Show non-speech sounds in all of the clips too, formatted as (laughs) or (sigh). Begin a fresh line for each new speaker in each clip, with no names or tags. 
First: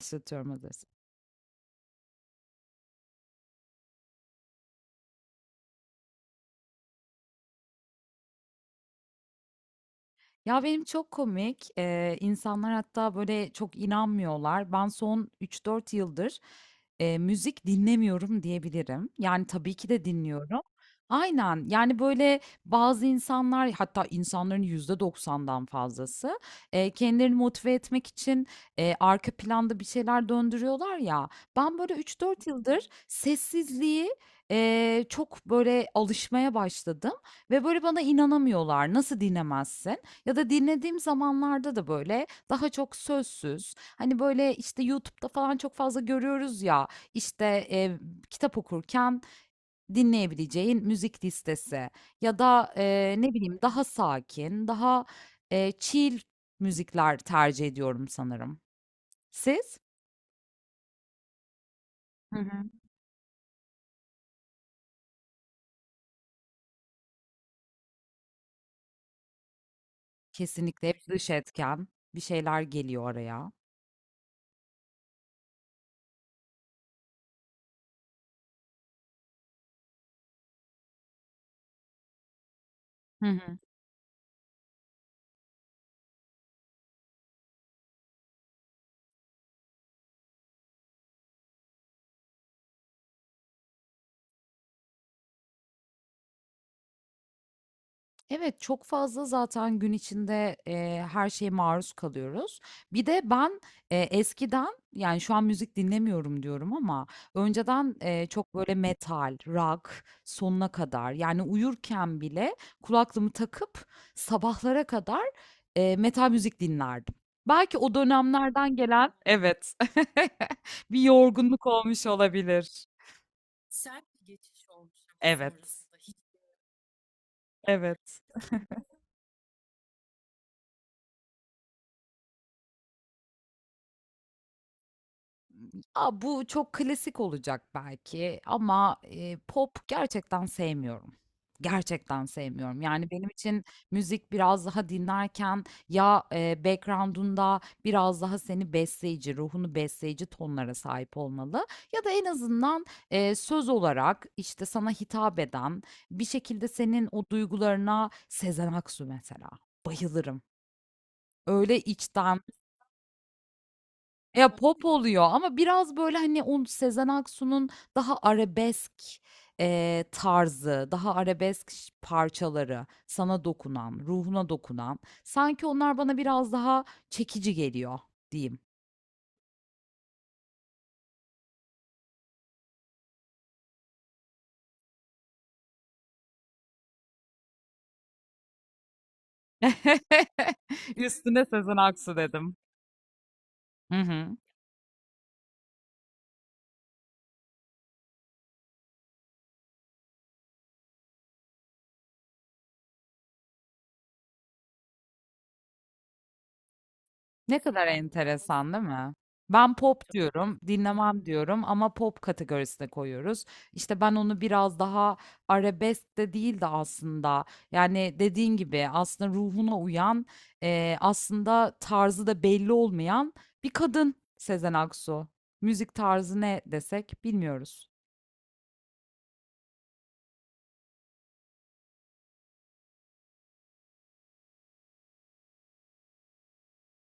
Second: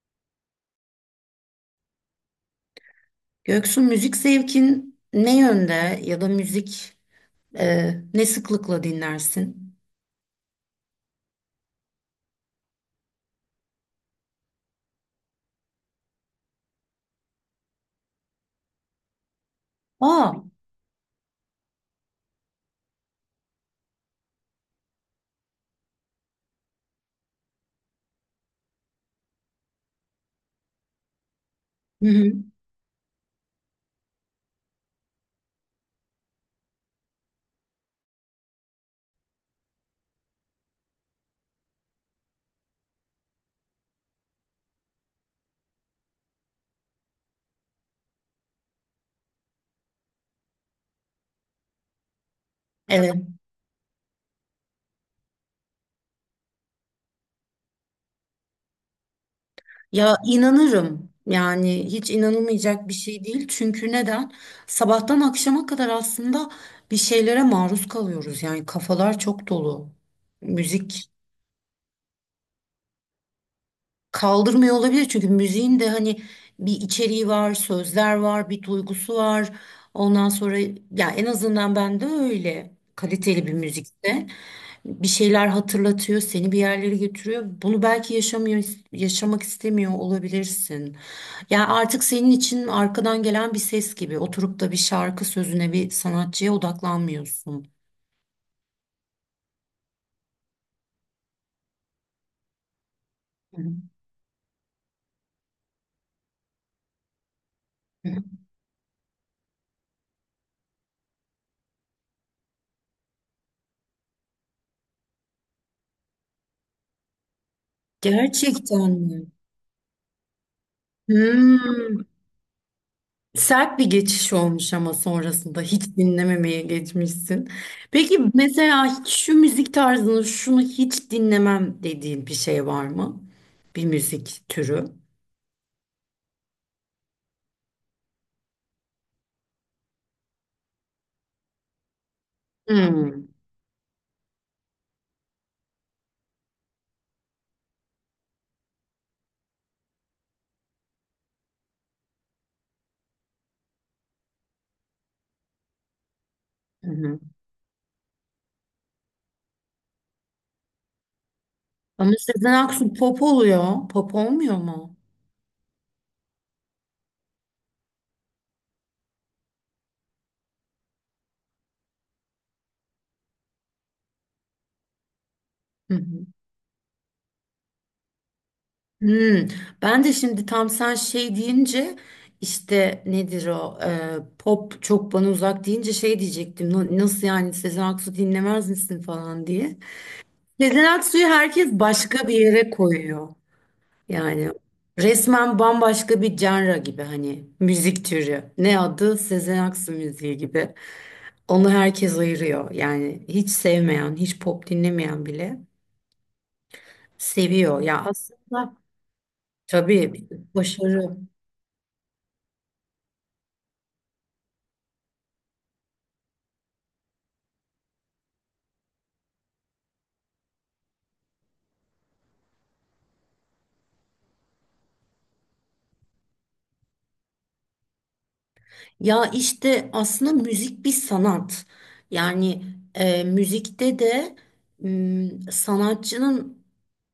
Başlatıyorum hazırsan.
Göksu, müzik zevkin ne yönde, ya da müzik ne sıklıkla dinlersin?
Ya, benim çok komik. İnsanlar hatta, böyle, çok inanmıyorlar. Ben son 3-4 yıldır, müzik dinlemiyorum diyebilirim. Yani, tabii ki de
Aa,
dinliyorum. Aynen. Yani, böyle, bazı insanlar, hatta insanların %90'dan fazlası, kendilerini motive etmek için, arka planda bir şeyler döndürüyorlar ya. Ben, böyle,
hı
üç
hı.
dört yıldır sessizliği, çok, böyle, alışmaya başladım ve, böyle, bana inanamıyorlar. "Nasıl dinlemezsin?" Ya da dinlediğim zamanlarda da böyle daha çok sözsüz. Hani böyle işte YouTube'da falan çok fazla görüyoruz ya işte e, kitap okurken dinleyebileceğin müzik listesi ya da
Evet.
ne bileyim daha sakin, daha chill müzikler tercih ediyorum sanırım. Siz?
Ya, inanırım. Yani hiç
Hı hı.
inanılmayacak bir şey değil. Çünkü neden? Sabahtan akşama kadar aslında bir şeylere maruz kalıyoruz. Yani kafalar çok dolu.
Kesinlikle hep
Müzik
dış etken bir şeyler geliyor araya.
kaldırmıyor olabilir. Çünkü müziğin de hani bir içeriği var, sözler var, bir duygusu var. Ondan sonra ya en azından ben de öyle
Hı
kaliteli bir
hı.
müzikte bir şeyler hatırlatıyor, seni bir yerlere götürüyor. Bunu belki yaşamıyor, yaşamak istemiyor olabilirsin. Yani artık senin için arkadan gelen bir ses gibi oturup da bir şarkı sözüne, bir sanatçıya odaklanmıyorsun.
Evet, çok fazla zaten gün içinde, her şeye maruz kalıyoruz. Bir de ben,
Hı
eskiden, yani, şu an müzik dinlemiyorum diyorum ama önceden,
hı.
çok böyle metal, rock sonuna kadar, yani, uyurken bile kulaklığımı takıp sabahlara kadar, metal müzik dinlerdim. Belki o dönemlerden
Gerçekten
gelen,
mi?
evet, (laughs) bir yorgunluk olmuş
Hmm.
olabilir.
Sert bir geçiş olmuş ama sonrasında
Evet,
hiç dinlememeye geçmişsin. Peki
evet.
mesela şu müzik tarzını, şunu hiç dinlemem dediğin bir şey var mı? Bir müzik türü.
A, bu çok klasik olacak belki ama, pop gerçekten sevmiyorum. Gerçekten sevmiyorum. Yani, benim
Hmm.
için müzik biraz daha dinlerken ya, background'unda biraz daha seni besleyici, ruhunu besleyici tonlara sahip olmalı ya da en azından, söz olarak, işte, sana hitap eden, bir şekilde
Hı
senin
hı.
o duygularına Sezen Aksu mesela, bayılırım. Öyle
Ama
içten
Sezen Aksu pop oluyor. Pop
ya,
olmuyor
pop
mu?
oluyor ama biraz, böyle, hani, o Sezen Aksu'nun daha arabesk, tarzı, daha arabesk parçaları, sana dokunan, ruhuna dokunan, sanki
Hı
onlar bana
hı.
biraz daha çekici geliyor diyeyim.
Hmm. Ben de şimdi tam sen şey deyince, işte nedir o pop çok bana uzak deyince şey diyecektim. "Na- Nasıl yani Sezen Aksu dinlemez misin" falan diye.
(laughs)
Sezen Aksu'yu
Üstüne
herkes
Sezen Aksu
başka bir
dedim.
yere koyuyor.
Hı hı.
Yani resmen bambaşka bir genre gibi, hani müzik türü. Ne adı? Sezen Aksu müziği gibi. Onu herkes ayırıyor. Yani hiç sevmeyen, hiç pop dinlemeyen bile
Ne
seviyor
kadar
ya
enteresan
aslında.
değil mi? Ben pop
Tabii,
diyorum,
başarı.
dinlemem diyorum ama pop kategorisine koyuyoruz. İşte ben onu biraz daha arabesk de değil de aslında yani dediğin gibi aslında ruhuna uyan aslında tarzı da belli olmayan bir kadın Sezen Aksu. Müzik tarzı ne desek bilmiyoruz.
Ya işte aslında müzik bir sanat. Yani müzikte de sanatçının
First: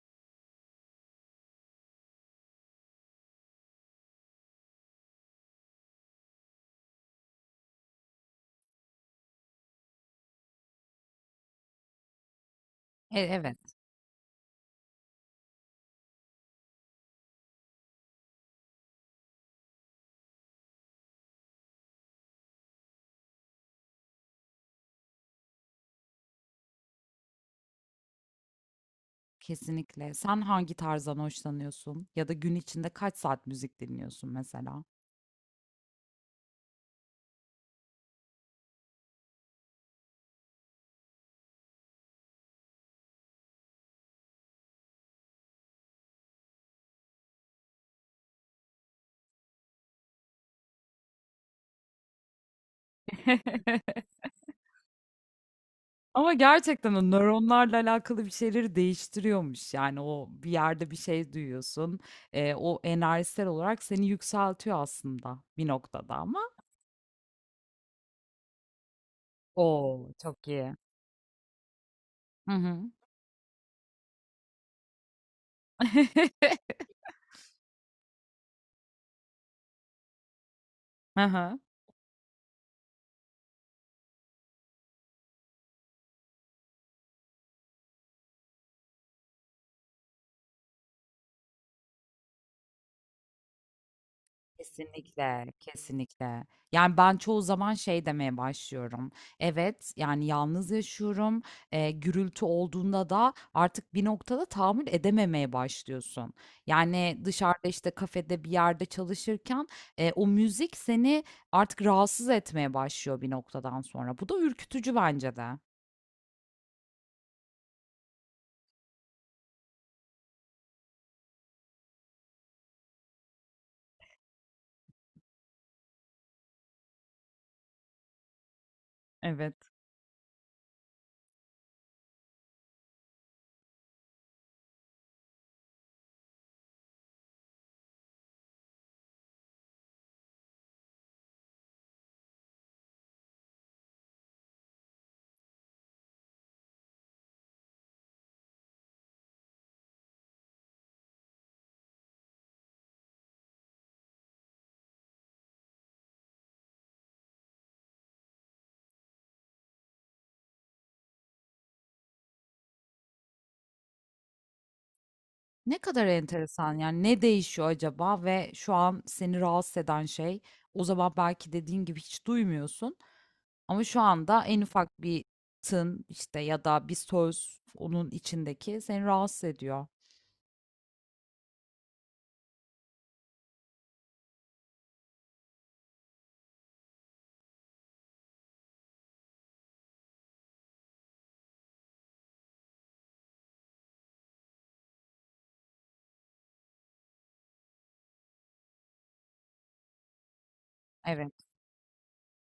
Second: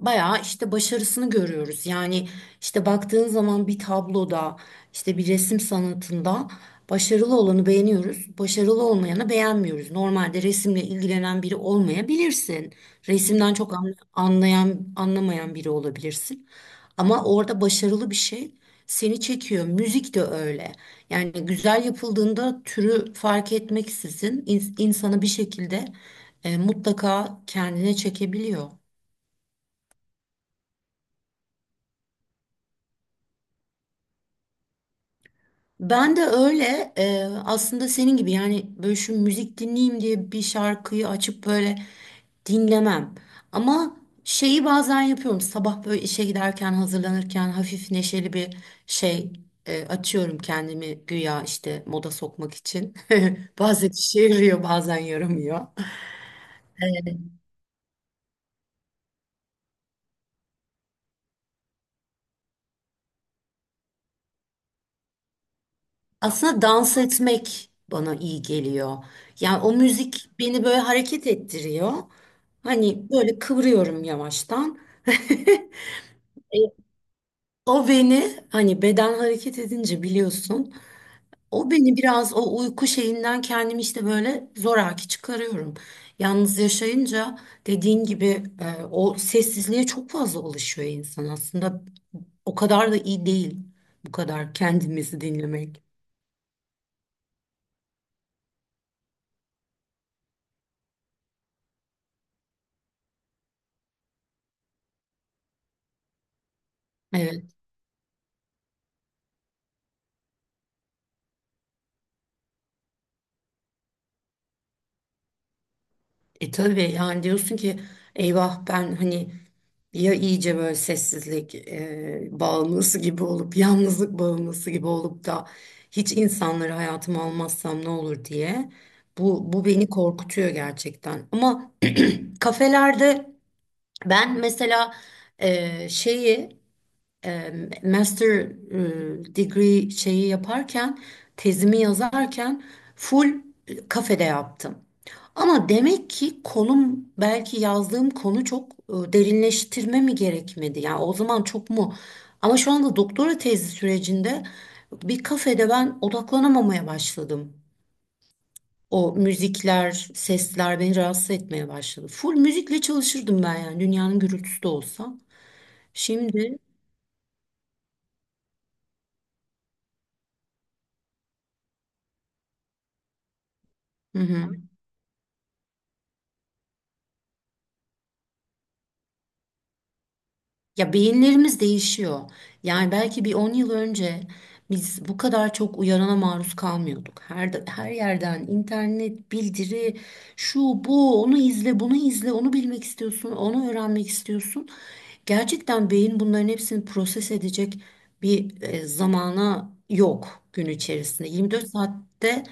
bayağı işte başarısını görüyoruz. Yani işte baktığın zaman bir tabloda, işte bir resim sanatında başarılı olanı beğeniyoruz. Başarılı olmayanı beğenmiyoruz. Normalde resimle ilgilenen biri olmayabilirsin.
E,
Resimden
evet,
çok anlayan anlamayan biri olabilirsin. Ama orada başarılı bir şey seni çekiyor. Müzik de öyle. Yani güzel yapıldığında türü fark etmeksizin insanı bir şekilde mutlaka kendine çekebiliyor.
kesinlikle. Sen hangi tarzdan hoşlanıyorsun ya da gün içinde kaç saat müzik dinliyorsun mesela?
Ben de öyle aslında senin gibi, yani böyle şu müzik dinleyeyim diye bir şarkıyı açıp böyle dinlemem. Ama şeyi bazen yapıyorum, sabah böyle işe giderken, hazırlanırken hafif neşeli bir şey açıyorum, kendimi güya işte moda sokmak için. (laughs) Bazen
(laughs)
işe yarıyor, bazen yaramıyor.
Ama gerçekten o nöronlarla alakalı bir şeyleri değiştiriyormuş. Yani o bir yerde bir şey duyuyorsun. O enerjisel olarak seni yükseltiyor aslında bir noktada ama.
Aslında dans etmek bana iyi geliyor. Yani o
Oo,
müzik
çok
beni
iyi.
böyle hareket ettiriyor.
Hı hı.
Hani böyle kıvırıyorum yavaştan. (laughs)
(laughs)
E, O beni, hani beden hareket edince biliyorsun.
Aha.
O beni biraz o uyku şeyinden, kendimi işte böyle zoraki çıkarıyorum. Yalnız yaşayınca, dediğin gibi o sessizliğe çok fazla alışıyor insan aslında. O kadar da iyi değil bu kadar kendimizi
Kesinlikle,
dinlemek.
kesinlikle. Yani ben çoğu zaman şey demeye başlıyorum. Evet, yani yalnız yaşıyorum. Gürültü olduğunda da artık bir noktada tahammül edememeye başlıyorsun. Yani
Evet.
dışarıda işte kafede bir yerde çalışırken o müzik seni artık rahatsız etmeye başlıyor bir noktadan sonra. Bu da ürkütücü bence de.
E, tabii, yani diyorsun ki eyvah, ben hani ya iyice böyle sessizlik bağımlısı gibi olup, yalnızlık bağımlısı gibi olup da hiç insanları hayatıma almazsam ne olur diye. Bu,
Evet.
bu beni korkutuyor gerçekten. Ama kafelerde, ben mesela şeyi e, master degree şeyi yaparken, tezimi yazarken full kafede yaptım. Ama demek ki konum, belki yazdığım konu çok derinleştirme mi gerekmedi? Yani o zaman çok mu? Ama şu anda doktora tezi sürecinde bir kafede ben odaklanamamaya başladım. O müzikler, sesler beni rahatsız etmeye başladı. Full müzikle çalışırdım ben, yani dünyanın gürültüsü de olsa.
Ne kadar
Şimdi
enteresan yani ne değişiyor acaba ve şu an seni rahatsız eden şey o zaman belki dediğin gibi hiç duymuyorsun. Ama şu
hı
anda
hı.
en ufak bir tın işte ya da bir söz onun içindeki seni rahatsız ediyor.
Ya, beyinlerimiz değişiyor. Yani belki bir 10 yıl önce biz bu kadar çok uyarana maruz kalmıyorduk. Her yerden internet, bildiri, şu bu, onu izle, bunu izle, onu bilmek istiyorsun, onu öğrenmek istiyorsun. Gerçekten beyin bunların hepsini proses edecek bir zamana yok gün içerisinde.
Evet.
24 saatte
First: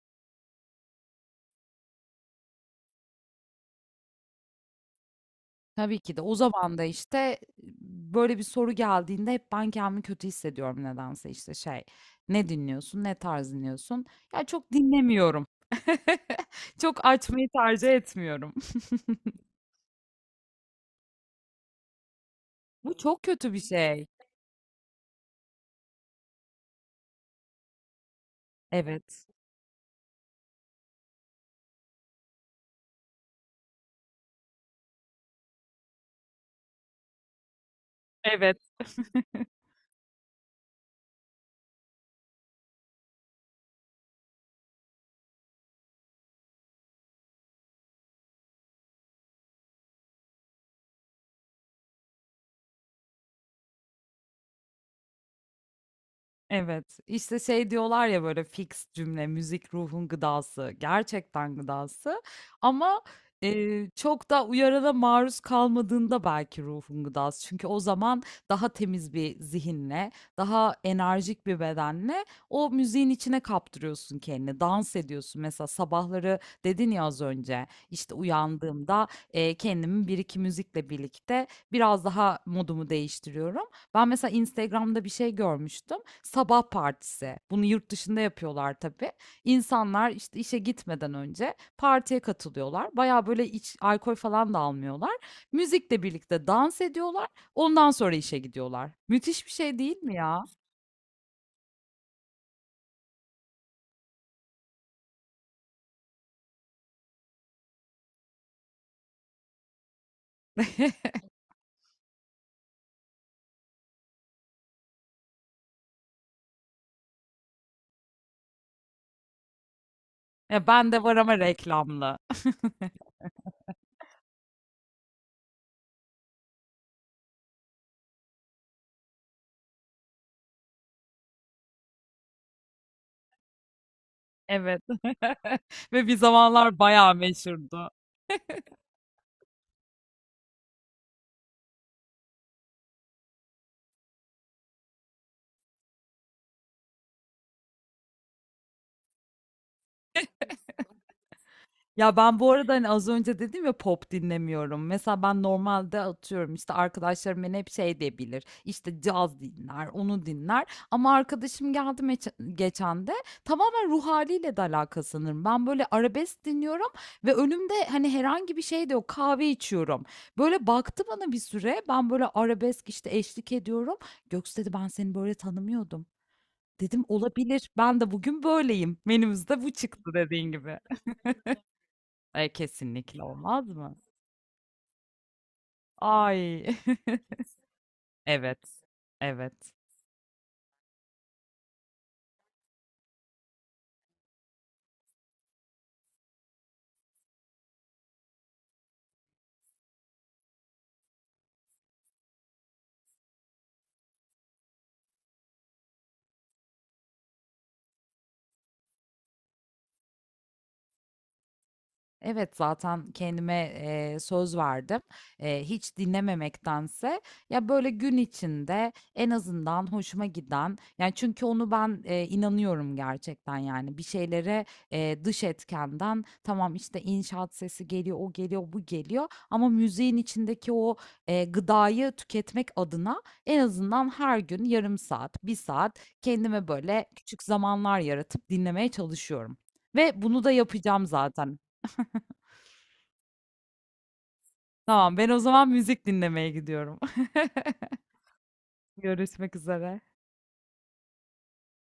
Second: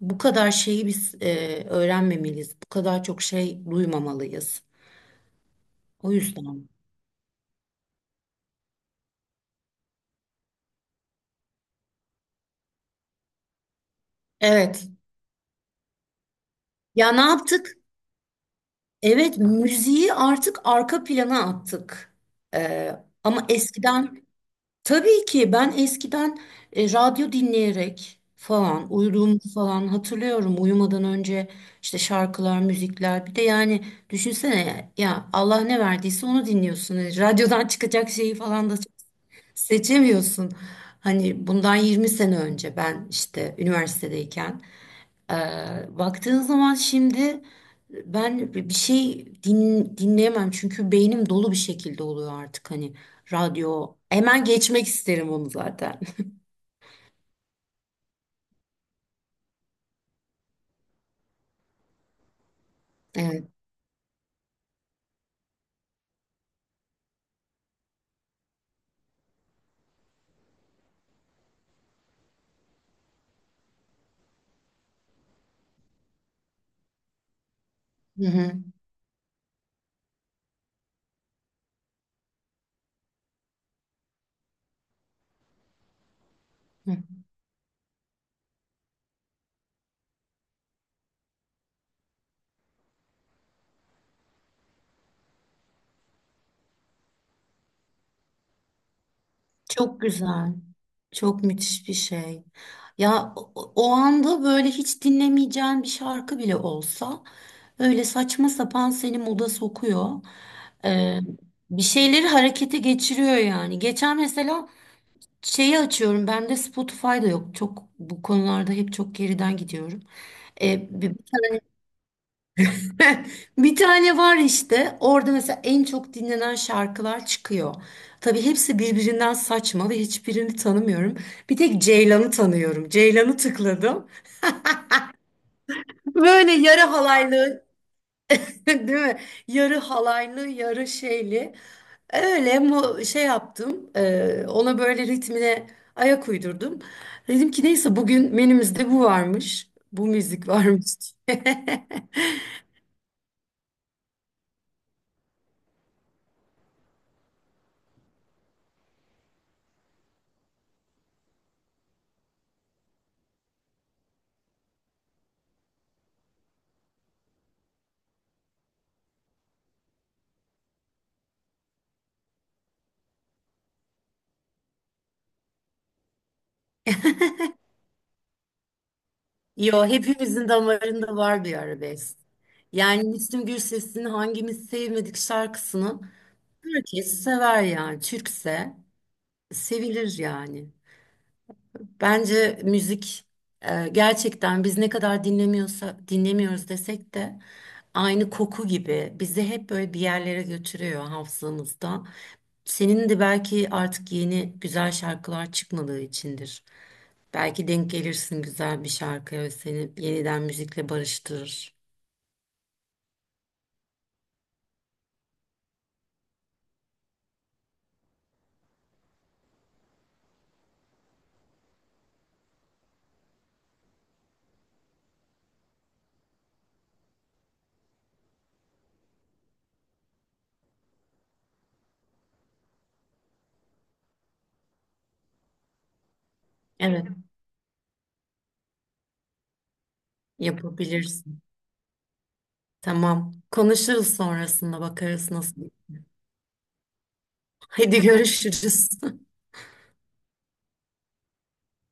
bu kadar şeyi biz öğrenmemeliyiz. Bu kadar çok şey duymamalıyız.
Tabii
O
ki de. O
yüzden.
zaman da, işte, böyle bir soru geldiğinde hep ben kendimi kötü hissediyorum nedense. İşte şey, "Ne dinliyorsun? Ne tarz dinliyorsun?" Ya, çok
Evet.
dinlemiyorum. (laughs) Çok
Ya, ne
açmayı
yaptık?
tercih etmiyorum. (laughs)
Evet, müziği artık arka plana attık.
Bu
Ee,
çok
Ama
kötü bir şey.
eskiden, tabii ki ben eskiden radyo dinleyerek falan
Evet.
uyuduğumu falan hatırlıyorum. Uyumadan önce işte şarkılar, müzikler. Bir de yani düşünsene, ya Allah ne verdiyse onu dinliyorsun. E, radyodan çıkacak şeyi
Evet.
falan da seçemiyorsun. Hani bundan 20 sene önce ben işte üniversitedeyken. Baktığın zaman şimdi ben bir şey dinleyemem çünkü beynim dolu bir şekilde oluyor artık, hani radyo. Hemen geçmek isterim onu zaten. (laughs)
Evet, işte şey diyorlar ya böyle fix cümle, müzik ruhun gıdası, gerçekten gıdası ama
Evet.
çok da uyarana maruz kalmadığında belki ruhun gıdası. Çünkü o zaman daha temiz bir zihinle, daha enerjik bir bedenle o müziğin içine kaptırıyorsun kendini, dans ediyorsun. Mesela sabahları dedin ya az önce, işte
Hı hı.
uyandığımda kendimi bir iki müzikle birlikte biraz daha modumu değiştiriyorum. Ben mesela Instagram'da bir şey görmüştüm sabah
Hı.
partisi. Bunu yurt dışında yapıyorlar tabii. İnsanlar işte işe gitmeden önce partiye katılıyorlar. Baya böyle iç alkol falan da almıyorlar. Müzikle birlikte dans ediyorlar. Ondan sonra işe gidiyorlar. Müthiş bir şey değil
Çok
mi ya?
güzel. Çok müthiş bir şey. Ya o, o anda böyle hiç dinlemeyeceğin bir şarkı bile olsa, öyle saçma sapan seni moda sokuyor. Ee,
(laughs)
Bir şeyleri harekete geçiriyor yani. Geçen mesela şeyi açıyorum. Bende Spotify'da yok. Çok bu konularda hep çok geriden gidiyorum.
Ya ben
E,
de
bir,
var ama reklamlı.
(laughs) bir tane var işte. Orada mesela en çok dinlenen şarkılar çıkıyor. Tabii hepsi birbirinden saçma ve hiçbirini tanımıyorum. Bir tek Ceylan'ı tanıyorum. Ceylan'ı tıkladım.
Evet. (laughs) Ve bir
Böyle
zamanlar
yarı
bayağı
halaylı,
meşhurdu.
(laughs) değil mi? Yarı halaylı, yarı şeyli. Öyle mu şey yaptım. Ona böyle ritmine ayak uydurdum. Dedim ki neyse, bugün menümüzde bu varmış. Bu müzik varmış.
Ya ben bu arada hani az önce dedim ya pop dinlemiyorum. Mesela ben normalde atıyorum işte arkadaşlarım beni hep şey diyebilir. İşte caz dinler, onu dinler. Ama arkadaşım geldi geçen de tamamen ruh haliyle de alakalı sanırım. Ben böyle arabesk dinliyorum ve önümde hani herhangi bir şey de yok. Kahve içiyorum. Böyle baktı bana bir süre. Ben böyle arabesk işte eşlik ediyorum. Göksu dedi ben seni böyle tanımıyordum. Dedim olabilir. Ben de bugün böyleyim.
(laughs)
Menümüzde bu
Yo,
çıktı
hepimizin
dediğin gibi.
damarında var bir arabesk.
E,
Yani
kesinlikle
Müslüm
olmaz mı?
Gürses'in hangimiz sevmedik şarkısını,
Ay. (laughs)
herkes sever yani. Türkse
Evet. Evet.
sevilir yani. Bence müzik gerçekten biz ne kadar dinlemiyorsa dinlemiyoruz desek de aynı koku gibi bizi hep böyle bir yerlere götürüyor hafızamızda. Senin de belki artık yeni güzel şarkılar çıkmadığı içindir. Belki denk gelirsin güzel bir şarkıya ve seni yeniden müzikle barıştırır.
Evet, zaten kendime, söz verdim. Hiç dinlememektense ya, böyle, gün içinde en azından hoşuma giden, yani, çünkü onu ben, inanıyorum gerçekten, yani, bir şeylere, dış etkenden tamam, işte, inşaat sesi geliyor, o geliyor, bu geliyor ama müziğin içindeki o, gıdayı tüketmek adına en azından her gün yarım saat, bir saat kendime, böyle,
Evet,
küçük zamanlar yaratıp dinlemeye çalışıyorum ve bunu da yapacağım
yapabilirsin.
zaten.
Tamam. Konuşuruz sonrasında,
Tamam, ben
bakarız
o zaman
nasıl.
müzik dinlemeye gidiyorum. (laughs)
Hadi, görüşürüz. (laughs)
Görüşmek üzere.